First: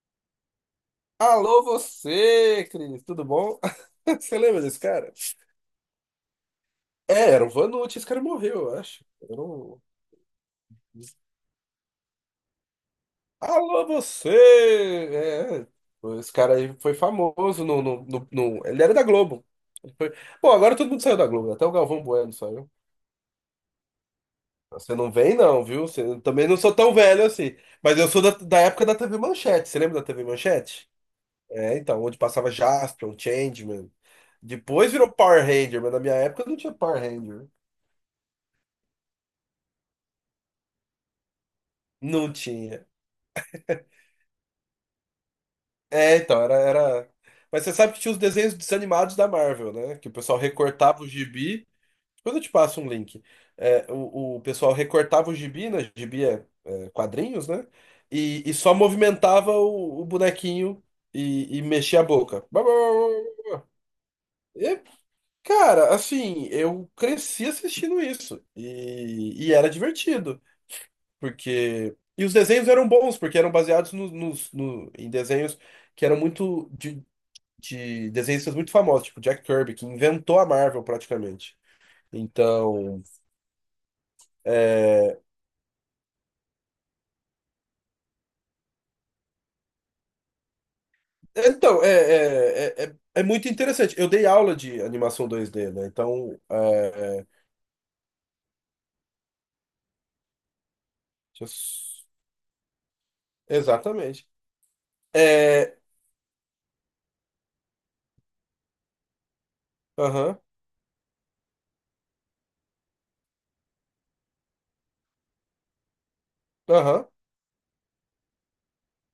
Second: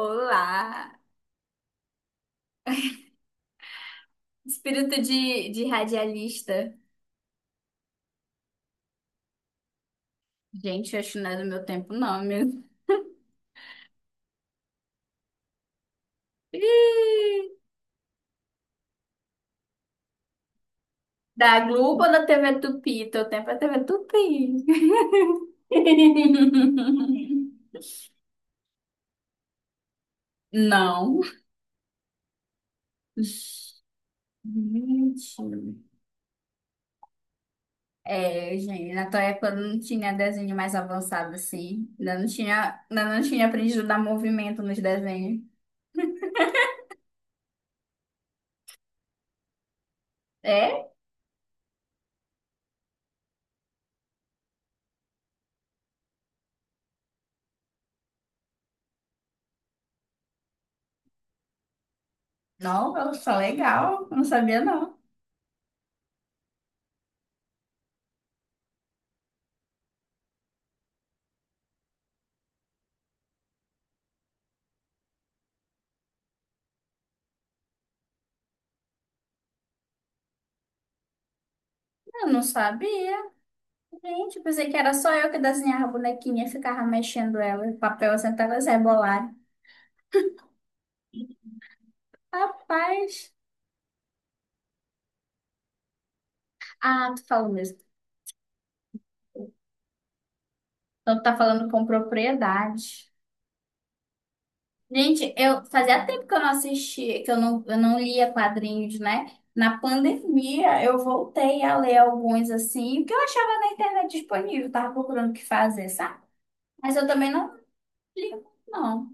Olá! Alô, você, Cris, tudo bom? Você lembra desse Espírito cara? de radialista. Era o Vanucci, esse cara morreu, eu acho. Gente, acho que não é do meu tempo, não, meu. Alô, você! Esse cara aí foi Ih. famoso ele era da Globo. Ele foi- Bom, agora todo mundo saiu da Globo, Da né? Até o Globo Galvão ou da Bueno TV saiu. Tupi? Teu tempo é TV Tupi. Você não vem, não, viu? Eu também não sou tão velho assim. Mas eu sou da época da TV Manchete. Você lembra da TV Manchete? Não. É, então, onde passava Jaspion, Gente. Changeman. Depois virou Power Ranger, mas na minha época não tinha Power Ranger. É, gente, na tua época não tinha desenho mais avançado assim. Ainda não Não tinha, tinha. ainda não tinha aprendido a dar movimento nos desenhos. É, então, era. Mas você sabe que tinha os desenhos desanimados da Marvel, né? Que o pessoal É? recortava o gibi. Depois eu te passo um link. É, o pessoal recortava o gibi, né? Gibi é quadrinhos, né? E só movimentava o bonequinho e mexia a boca. Não, eu sou legal. Eu não sabia, E, não. cara, assim, eu cresci assistindo isso. E era divertido. Porque. E os desenhos eram bons, porque eram baseados em desenhos que eram de desenhistas muito famosos, tipo Jack Kirby, que inventou a Marvel praticamente. Eu não Então, sabia. Gente, eu pensei que era só é, eu que desenhava a bonequinha, e ficava mexendo ela, o papel assim, até elas rebolarem. então é, é Rapaz. muito interessante. Eu dei aula de animação 2D, né? Ah, tu é, falou mesmo. Então tu tá deixa falando com propriedade. exatamente. Gente, eu É, fazia tempo que eu não assistia, que eu não lia quadrinhos, né? Na aham, pandemia eu voltei a ler alguns assim, que eu achava na internet disponível, tava procurando o que fazer, sabe? Mas aham. eu também não li, muito, não.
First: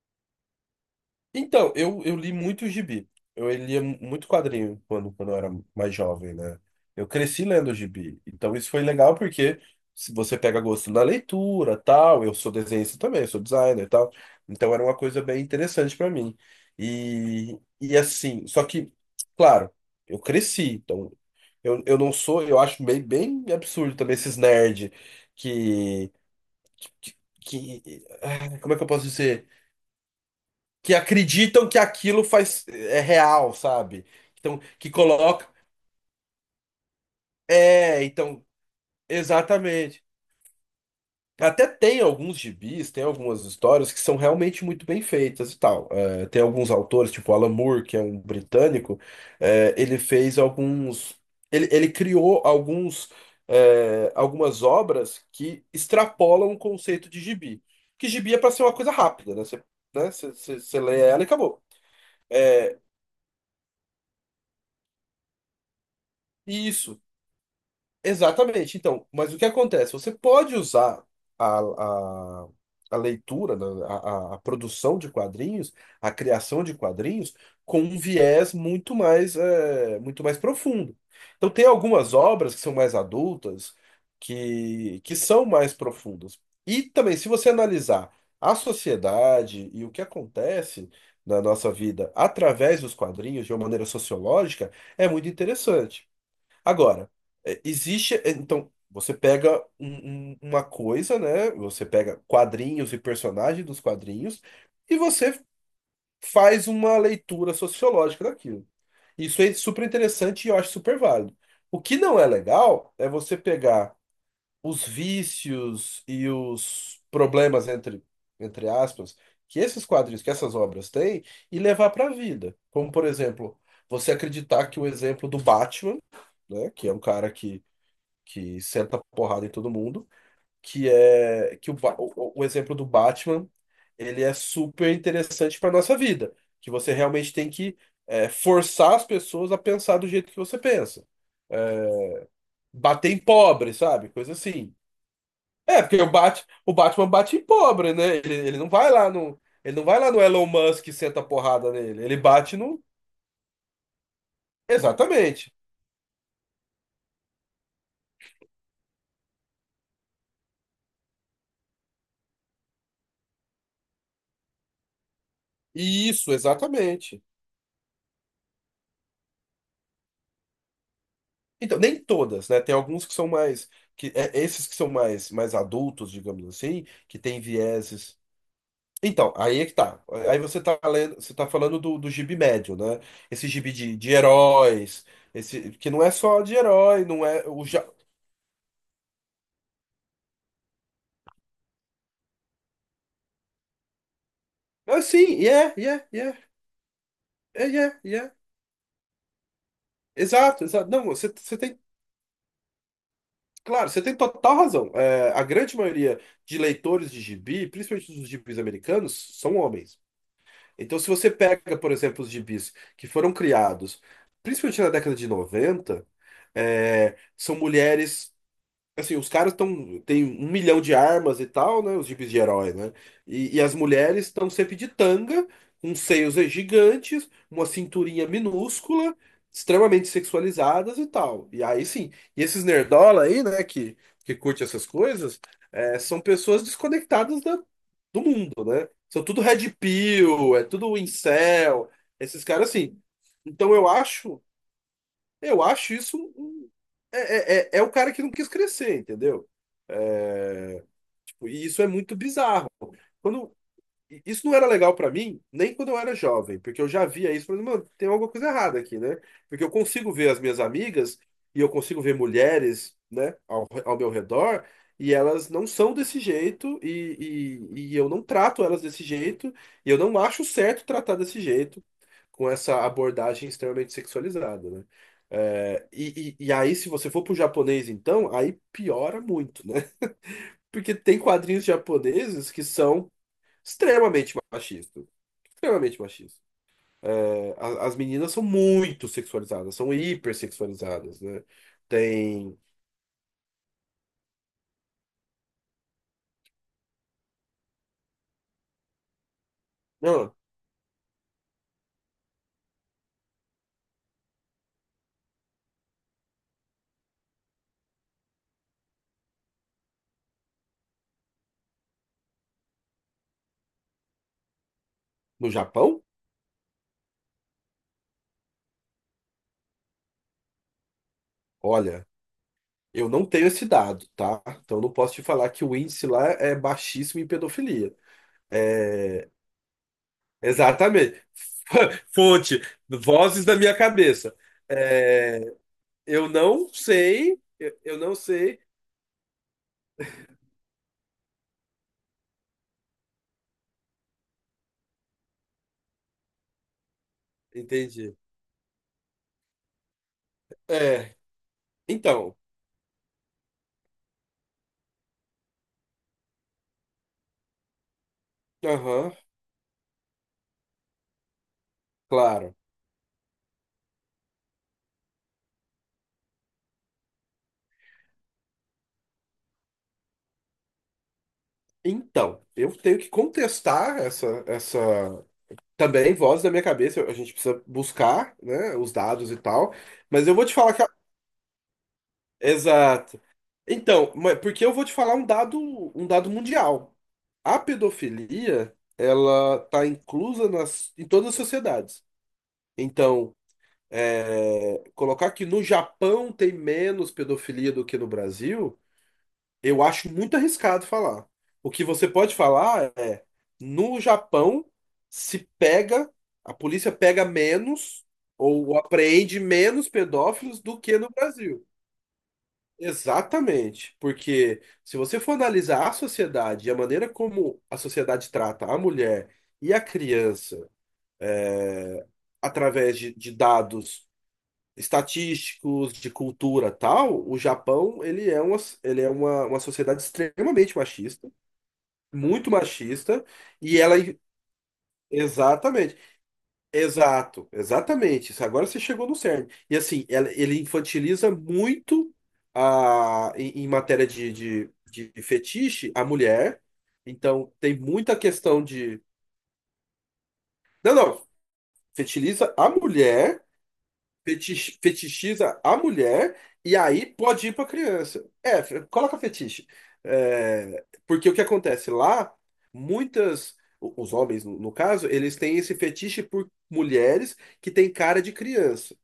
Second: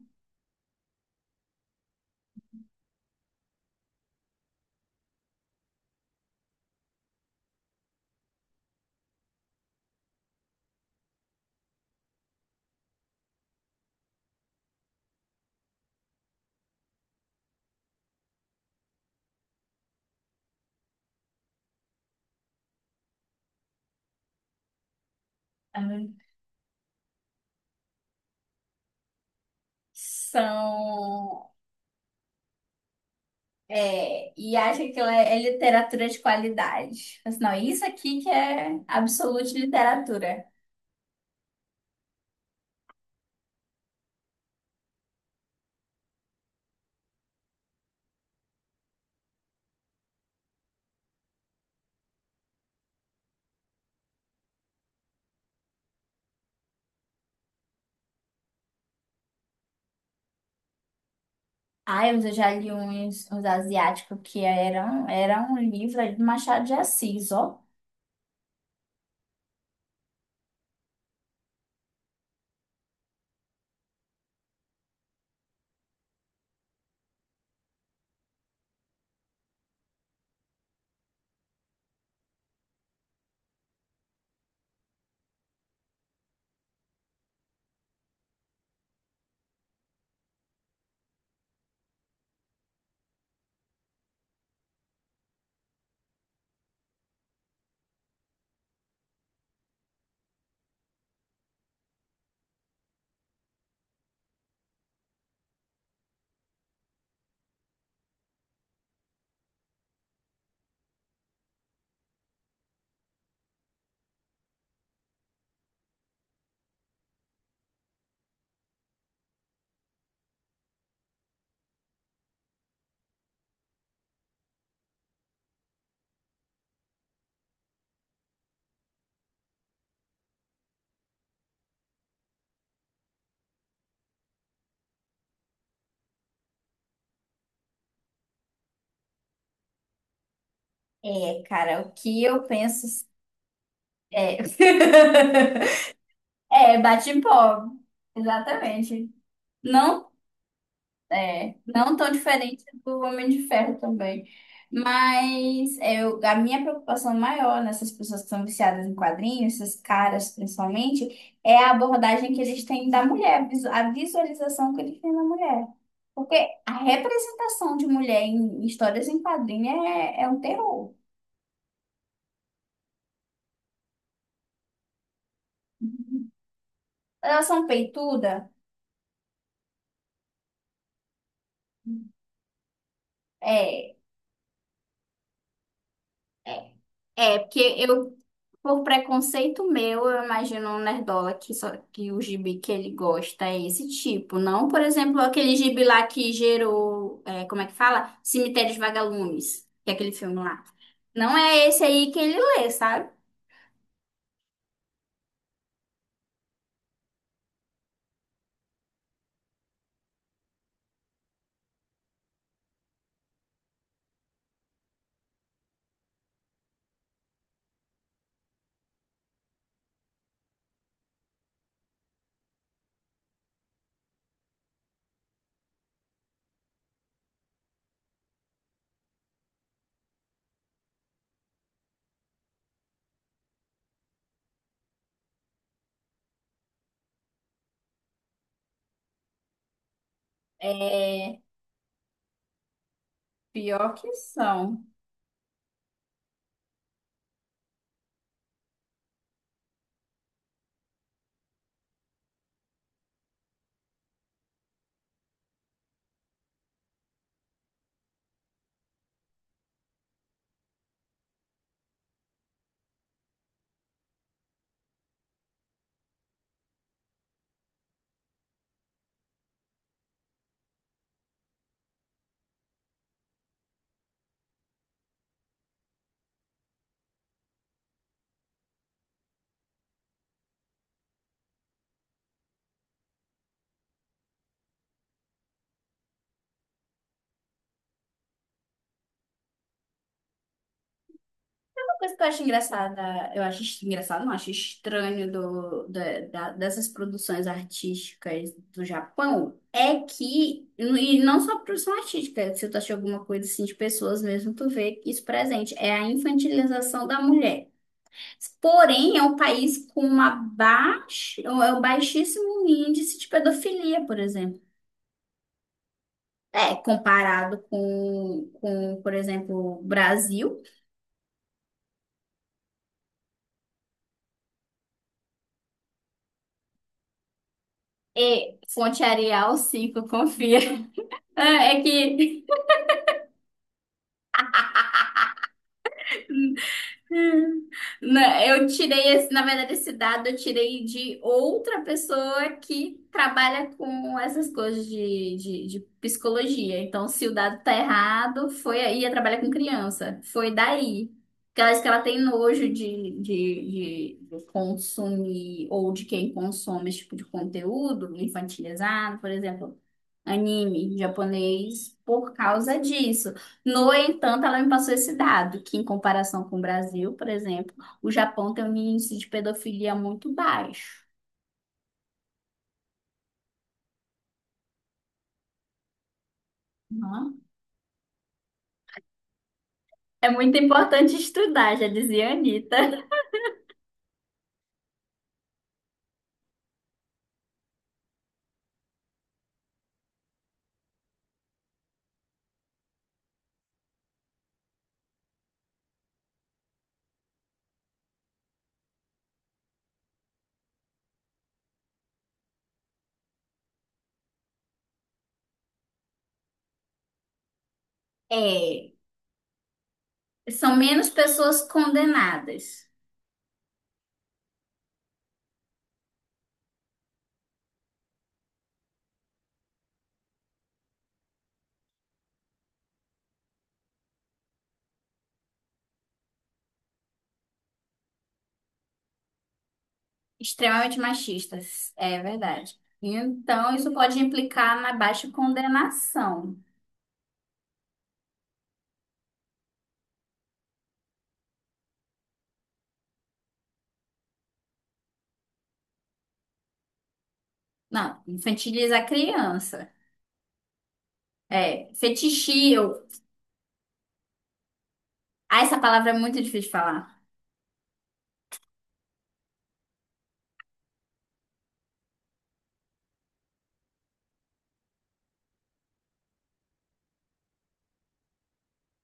Então, eu li muito gibi. Eu lia muito quadrinho quando eu era mais jovem, né? Eu cresci lendo gibi. Então, isso foi legal porque se você pega gosto na leitura, tal, eu sou desenhista também, sou designer e tal. Então, era uma coisa bem interessante para mim. E assim, só que, claro, eu cresci. Então, eu não sou, eu acho bem, bem absurdo também esses nerd Ah, que, ah, como é que eu posso dizer? Que são. acreditam que aquilo faz é real, sabe? É, e Então, acha que que ela é coloca. literatura de qualidade. Mas não, isso É, aqui que então, é absoluta exatamente. literatura. Até tem alguns gibis, tem algumas histórias que são realmente muito bem feitas e tal. É, tem alguns autores, tipo Alan Moore, que é um britânico, ele fez alguns. Ele criou alguns, algumas obras que extrapolam o conceito de gibi. Que gibi é para ser uma coisa rápida, né? Você lê ela e acabou. Ai, mas eu já li uns asiáticos que era um livro aí do Machado de Isso. Assis, ó. Exatamente. Então, mas o que acontece? Você pode usar a, a, a leitura, né, a produção de quadrinhos, a criação de quadrinhos, com um viés muito mais, muito mais profundo. Então, tem algumas obras que são mais adultas, que são mais profundas. E também, se você analisar a sociedade e o que acontece na nossa vida através dos quadrinhos, de uma maneira sociológica, é muito interessante. Agora, então, você pega uma coisa, né? Você pega quadrinhos e personagens dos quadrinhos e você faz uma leitura sociológica daquilo. Isso é super interessante e eu acho super válido. O que não é legal é você pegar os vícios e os problemas entre aspas, que esses quadrinhos, que essas obras têm, e levar para a vida. Como, por exemplo, você acreditar que o exemplo do Batman, né, que é um cara que senta porrada em todo mundo, que é que o, Ba- o exemplo do Batman, ele é super interessante para nossa vida, que você realmente tem que forçar as pessoas a pensar do jeito que você pensa. É, cara, o que eu penso Bater em pobre, sabe? Coisa é, assim. É, porque o é Batman bate em bate-pó, pobre, né? Ele não vai lá exatamente. no, ele não vai Não. lá no Elon Musk e senta a É, porrada não nele. tão Ele bate diferente no, do Homem de Ferro também. exatamente. Mas eu, a minha preocupação maior nessas pessoas que são viciadas em quadrinhos, esses caras principalmente, é a abordagem que eles têm da mulher, a visualização que eles têm da mulher. Isso, Porque a exatamente. representação de mulher em histórias em quadrinhos é um terror. Então, nem todas, né? Tem alguns que são esses que são mais adultos, digamos assim, que têm Elas são vieses. peituda? Então, aí é que tá. Aí você tá lendo, você tá falando do gibi médio, né? Esse gibi de, É. de heróis, esse que não é só de é, herói, não É, é porque o já. eu, por preconceito meu, eu imagino um nerdola que, só, que o gibi que ele gosta é esse tipo. Não, por Ah, exemplo, sim, aquele yeah, gibi yeah, lá que yeah, gerou, como é yeah, que yeah, fala? yeah. Cemitérios Vagalumes, que é aquele filme lá. Exato, exato. Não, você, Não você é tem, esse aí que ele lê, sabe? claro, você tem total razão. É, a grande maioria de leitores de gibi, principalmente dos gibis americanos, são homens. Então, se você pega, por exemplo, os gibis que foram criados, principalmente na década de 90 são mulheres. Assim, os caras estão tem 1 milhão de armas e tal, né? Os jipes de herói, né? E as mulheres estão sempre de tanga, com seios gigantes, uma cinturinha minúscula, extremamente sexualizadas e tal. E aí sim, e esses nerdola aí, né, que curte essas coisas, são pessoas desconectadas do mundo, né? São tudo red pill, é tudo É, incel, esses caras assim. Então eu pior que acho, são. eu acho isso. É o cara que não quis crescer, entendeu? E isso é muito bizarro. Quando isso não era legal pra mim, nem quando eu era jovem, porque eu já via isso, falando, mano, tem alguma coisa errada aqui, né? Porque eu consigo ver as minhas amigas e eu consigo ver mulheres, né, ao meu redor, e elas não são desse jeito e eu não trato elas desse jeito e eu não acho certo tratar desse jeito com essa abordagem extremamente sexualizada, né? É, e aí, se você for pro japonês, então, aí piora muito, né? Porque tem quadrinhos japoneses que são extremamente machistas. Extremamente machistas. É, as meninas são muito sexualizadas, são hipersexualizadas, né? Uma coisa que eu acho Tem. engraçada, eu acho engraçado, não, acho estranho dessas produções artísticas do Japão é Não, que, e não só produção artística, se tu achar alguma coisa assim de pessoas mesmo, tu vê isso presente, é a infantilização da mulher. Porém, é um país com uma baixa, é um baixíssimo índice de pedofilia, por exemplo. no Japão, É, comparado com, por exemplo, o Brasil. olha, eu não tenho esse dado, tá? Então eu não posso te falar que o índice lá é baixíssimo em pedofilia. E fonte É, Arial 5 confia. exatamente. Ah, é que Fonte, vozes da minha cabeça. É, eu não sei, eu não sei. eu tirei esse, na verdade, esse dado eu tirei de outra pessoa que trabalha com essas coisas de psicologia. Então, se o dado tá Entendi. errado, foi aí, ela trabalha com criança. Foi daí. É, Porque ela diz que ela tem então. nojo de, de consumir ou de quem consome esse tipo de conteúdo Aham, infantilizado, por exemplo, anime japonês, por claro. causa disso. No entanto, ela me passou esse dado, que em comparação com o Brasil, por exemplo, o Japão tem um índice de pedofilia muito baixo. Então, eu tenho que contestar essa também voz da minha cabeça. A gente Uhum. precisa buscar, né, os dados e tal. Mas É eu vou te muito falar que. A- importante estudar, já dizia a Anitta. Exato. Então, porque eu vou te falar um dado mundial. A pedofilia, ela tá inclusa em todas as sociedades. Então, colocar que no Japão tem menos pedofilia do que no Brasil. Eu acho muito arriscado falar. O que você pode falar é, no Japão se pega, a polícia pega menos ou É, apreende menos pedófilos são do que menos no pessoas Brasil. condenadas, Exatamente, porque se você for analisar a sociedade e a maneira como a sociedade trata a mulher e a criança através de dados estatísticos, de cultura tal, o Japão uma sociedade extremamente extremamente machista machistas, é muito verdade. machista Então, e isso ela pode implicar na baixa exatamente, condenação. exato, exatamente. Isso, agora você chegou no cerne. E assim, ele infantiliza muito a em matéria de fetiche a mulher. Então tem muita Não, questão infantiliza de. a criança. Não, não, É, fetiliza a fetichio. mulher fetich- fetichiza Ah, a essa palavra é mulher muito difícil de e aí falar. pode ir para criança. É, coloca fetiche. É, porque o que acontece lá, os homens no caso, eles têm esse fetiche por mulheres que têm cara de criança.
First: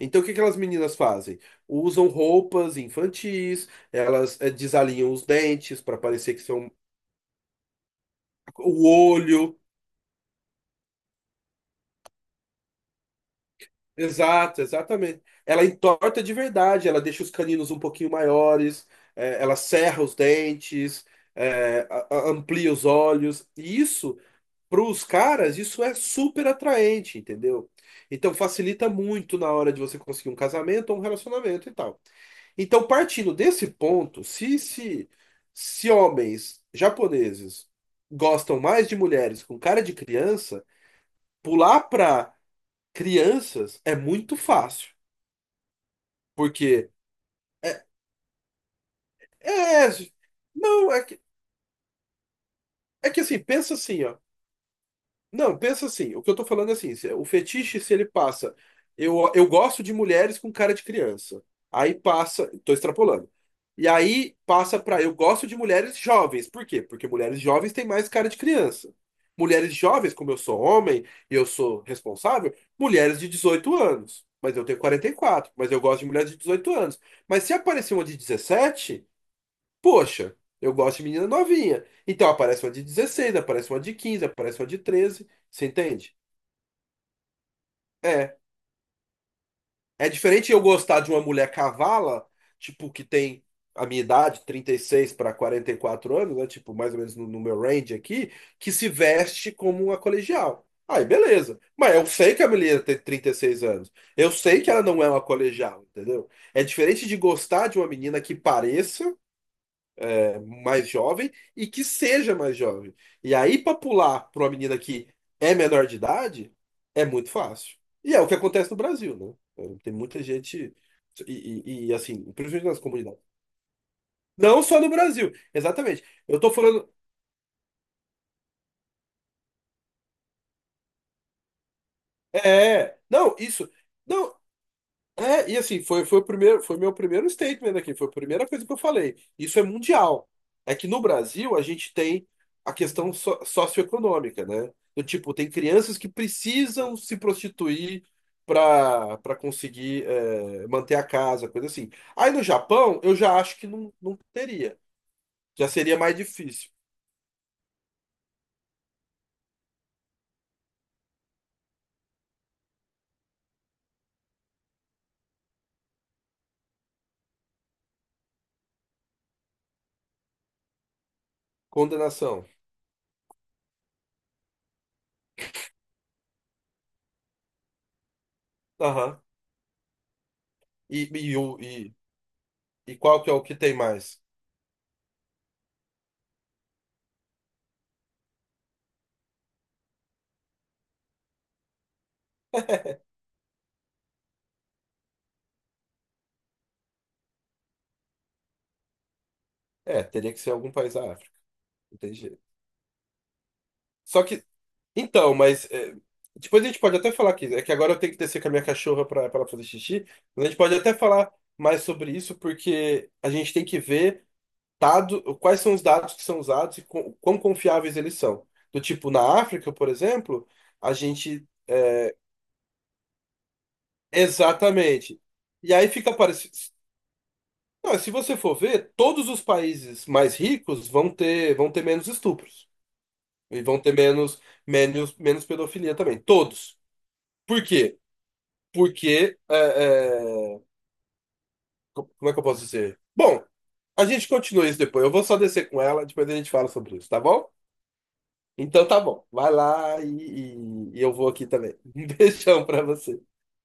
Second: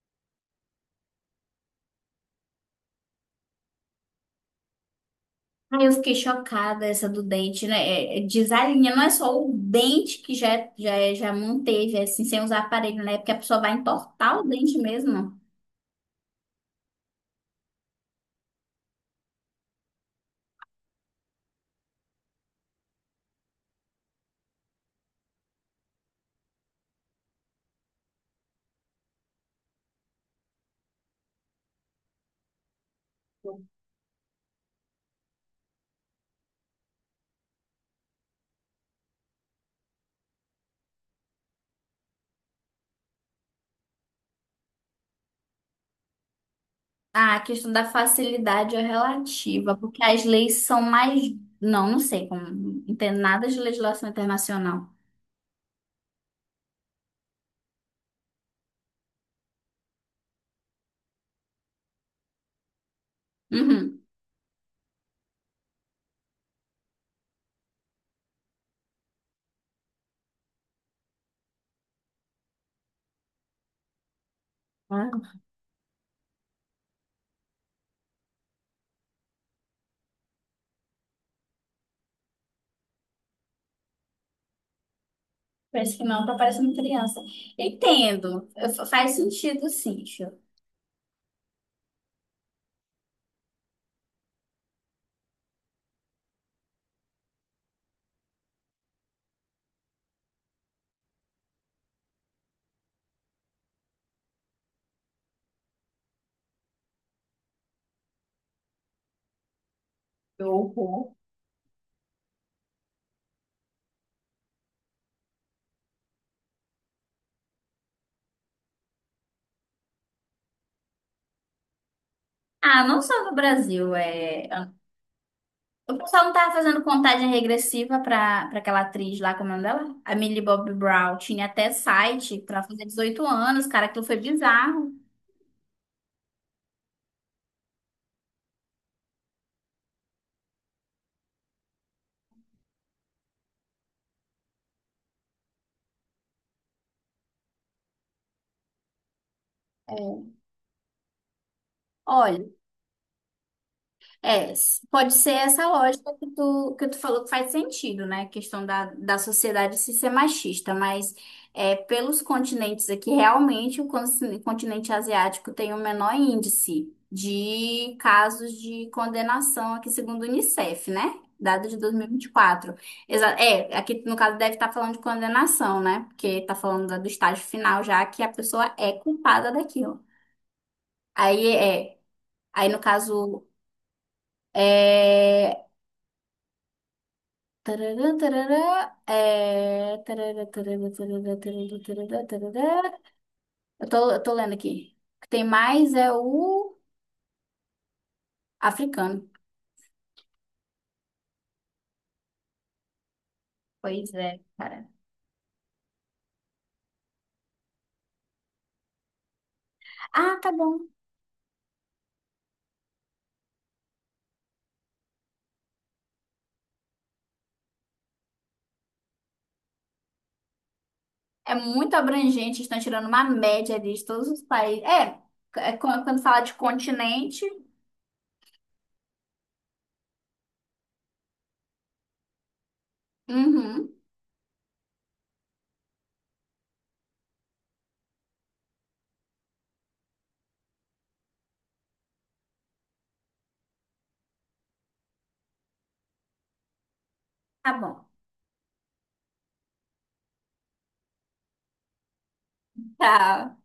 Então, o que aquelas meninas fazem? Usam roupas infantis, elas desalinham os dentes Ai, eu para fiquei parecer que são chocada essa do dente, né? O Desalinha, não é só o olho. dente que já manteve, é assim, sem usar aparelho, né? É. Porque a pessoa vai entortar o Exato, dente exatamente. mesmo. Ela entorta de verdade, ela deixa os caninos um pouquinho maiores, ela serra os dentes, amplia os olhos. E isso, para os caras, isso é super atraente, entendeu? Então facilita muito na hora de você conseguir um casamento ou um relacionamento e tal. Então, partindo desse ponto, se homens japoneses gostam mais de mulheres com cara de criança, pular para crianças é muito fácil. Porque Ah, a questão da é, facilidade é relativa, é, porque as leis são não, mais. Não, não sei como. Não é entendo que assim, nada de pensa assim, legislação ó. internacional. Não, pensa assim, o que eu tô falando é assim, o fetiche, se ele passa, eu gosto de mulheres com cara de criança. Aí passa, tô extrapolando. E Uhum. aí passa pra eu gosto de mulheres jovens. Por quê? Porque mulheres jovens têm mais cara de criança. Mulheres jovens, como eu sou homem e eu sou responsável, mulheres de 18 anos. Mas eu tenho 44 mas eu gosto de mulheres de 18 anos. Mas se aparecer uma de 17. Poxa, eu gosto de menina novinha. Então aparece uma de 16, aparece uma de 15, aparece uma de 13. Você Parece que entende? não, tá parecendo criança. É. Entendo. Faz sentido, sim, É Chico. diferente eu gostar de uma mulher cavala, tipo, que tem a minha idade, 36 para 44 anos, né? Tipo, mais ou menos no meu range aqui, que se veste como uma colegial. Aí, beleza. Mas eu sei que a mulher tem 36 anos. Eu sei que ela não é uma colegial, entendeu? É diferente de gostar de uma menina que pareça. Que Mais horror. jovem e que seja mais jovem. E aí, para pular para uma menina que é menor de idade, é muito fácil. E é o que acontece no Brasil, né? Então, tem muita gente. E, e, assim, principalmente nas Ah, não comunidades. só no Brasil, é. Não só no Brasil, O exatamente. pessoal não Eu tô tava fazendo falando. contagem regressiva pra aquela atriz lá, como é o nome dela? A Millie Bobby Brown. Tinha até site pra fazer É, 18 não, anos, isso. cara. Aquilo foi Não, bizarro. é, e assim, foi o primeiro, foi meu primeiro statement aqui, foi a primeira coisa que eu falei. Isso é mundial. É que no Brasil a gente tem a questão socioeconômica, né? Do tipo, tem crianças que precisam se prostituir para conseguir É. Manter a casa, coisa assim. Aí no Olha, Japão, eu já acho que não, não teria. Pode ser essa Já seria lógica mais que difícil. tu, que tu falou que faz sentido, né? A questão da sociedade se ser machista, mas pelos continentes aqui, realmente o continente asiático tem o menor índice de casos de condenação aqui, segundo o Unicef, né? Dado de Condenação. 2024. Aqui no caso deve estar falando de condenação, né? Porque está falando do estágio final já que a pessoa é Aham. culpada daquilo. E, e, Aí o- e, aí no e qual que é o caso. que tem mais? É, tararã, tararã, é, tararã, tararã, tararã, tararã, tararã, tararã. Eu tô lendo aqui. O que tem mais é o africano. É, teria que ser algum país da África. Não tem jeito. Pois Só é, que, cara. Então, depois a gente pode até falar aqui. É que agora eu tenho que descer com a minha cachorra para ela fazer xixi. Ah, Mas a tá gente pode bom. até falar mais sobre isso, porque a gente tem que ver dado, quais são os dados que são usados e com, quão confiáveis eles são. Do tipo, na África, por exemplo, a gente. É muito é, abrangente, estão tirando uma média ali de todos os países. É, exatamente. E é aí quando fica quando fala de parecido. continente. Não, se você for ver, todos os países mais ricos vão ter menos estupros. E vão ter Uhum. Menos pedofilia também. Todos. Por quê? Porque, é, é, como é que eu posso dizer? Bom, a gente continua isso depois. Eu vou só descer com ela, depois a gente fala sobre isso, tá bom? Tá bom. Então tá bom. Vai lá e eu vou aqui também. Um beijão pra você. Tá.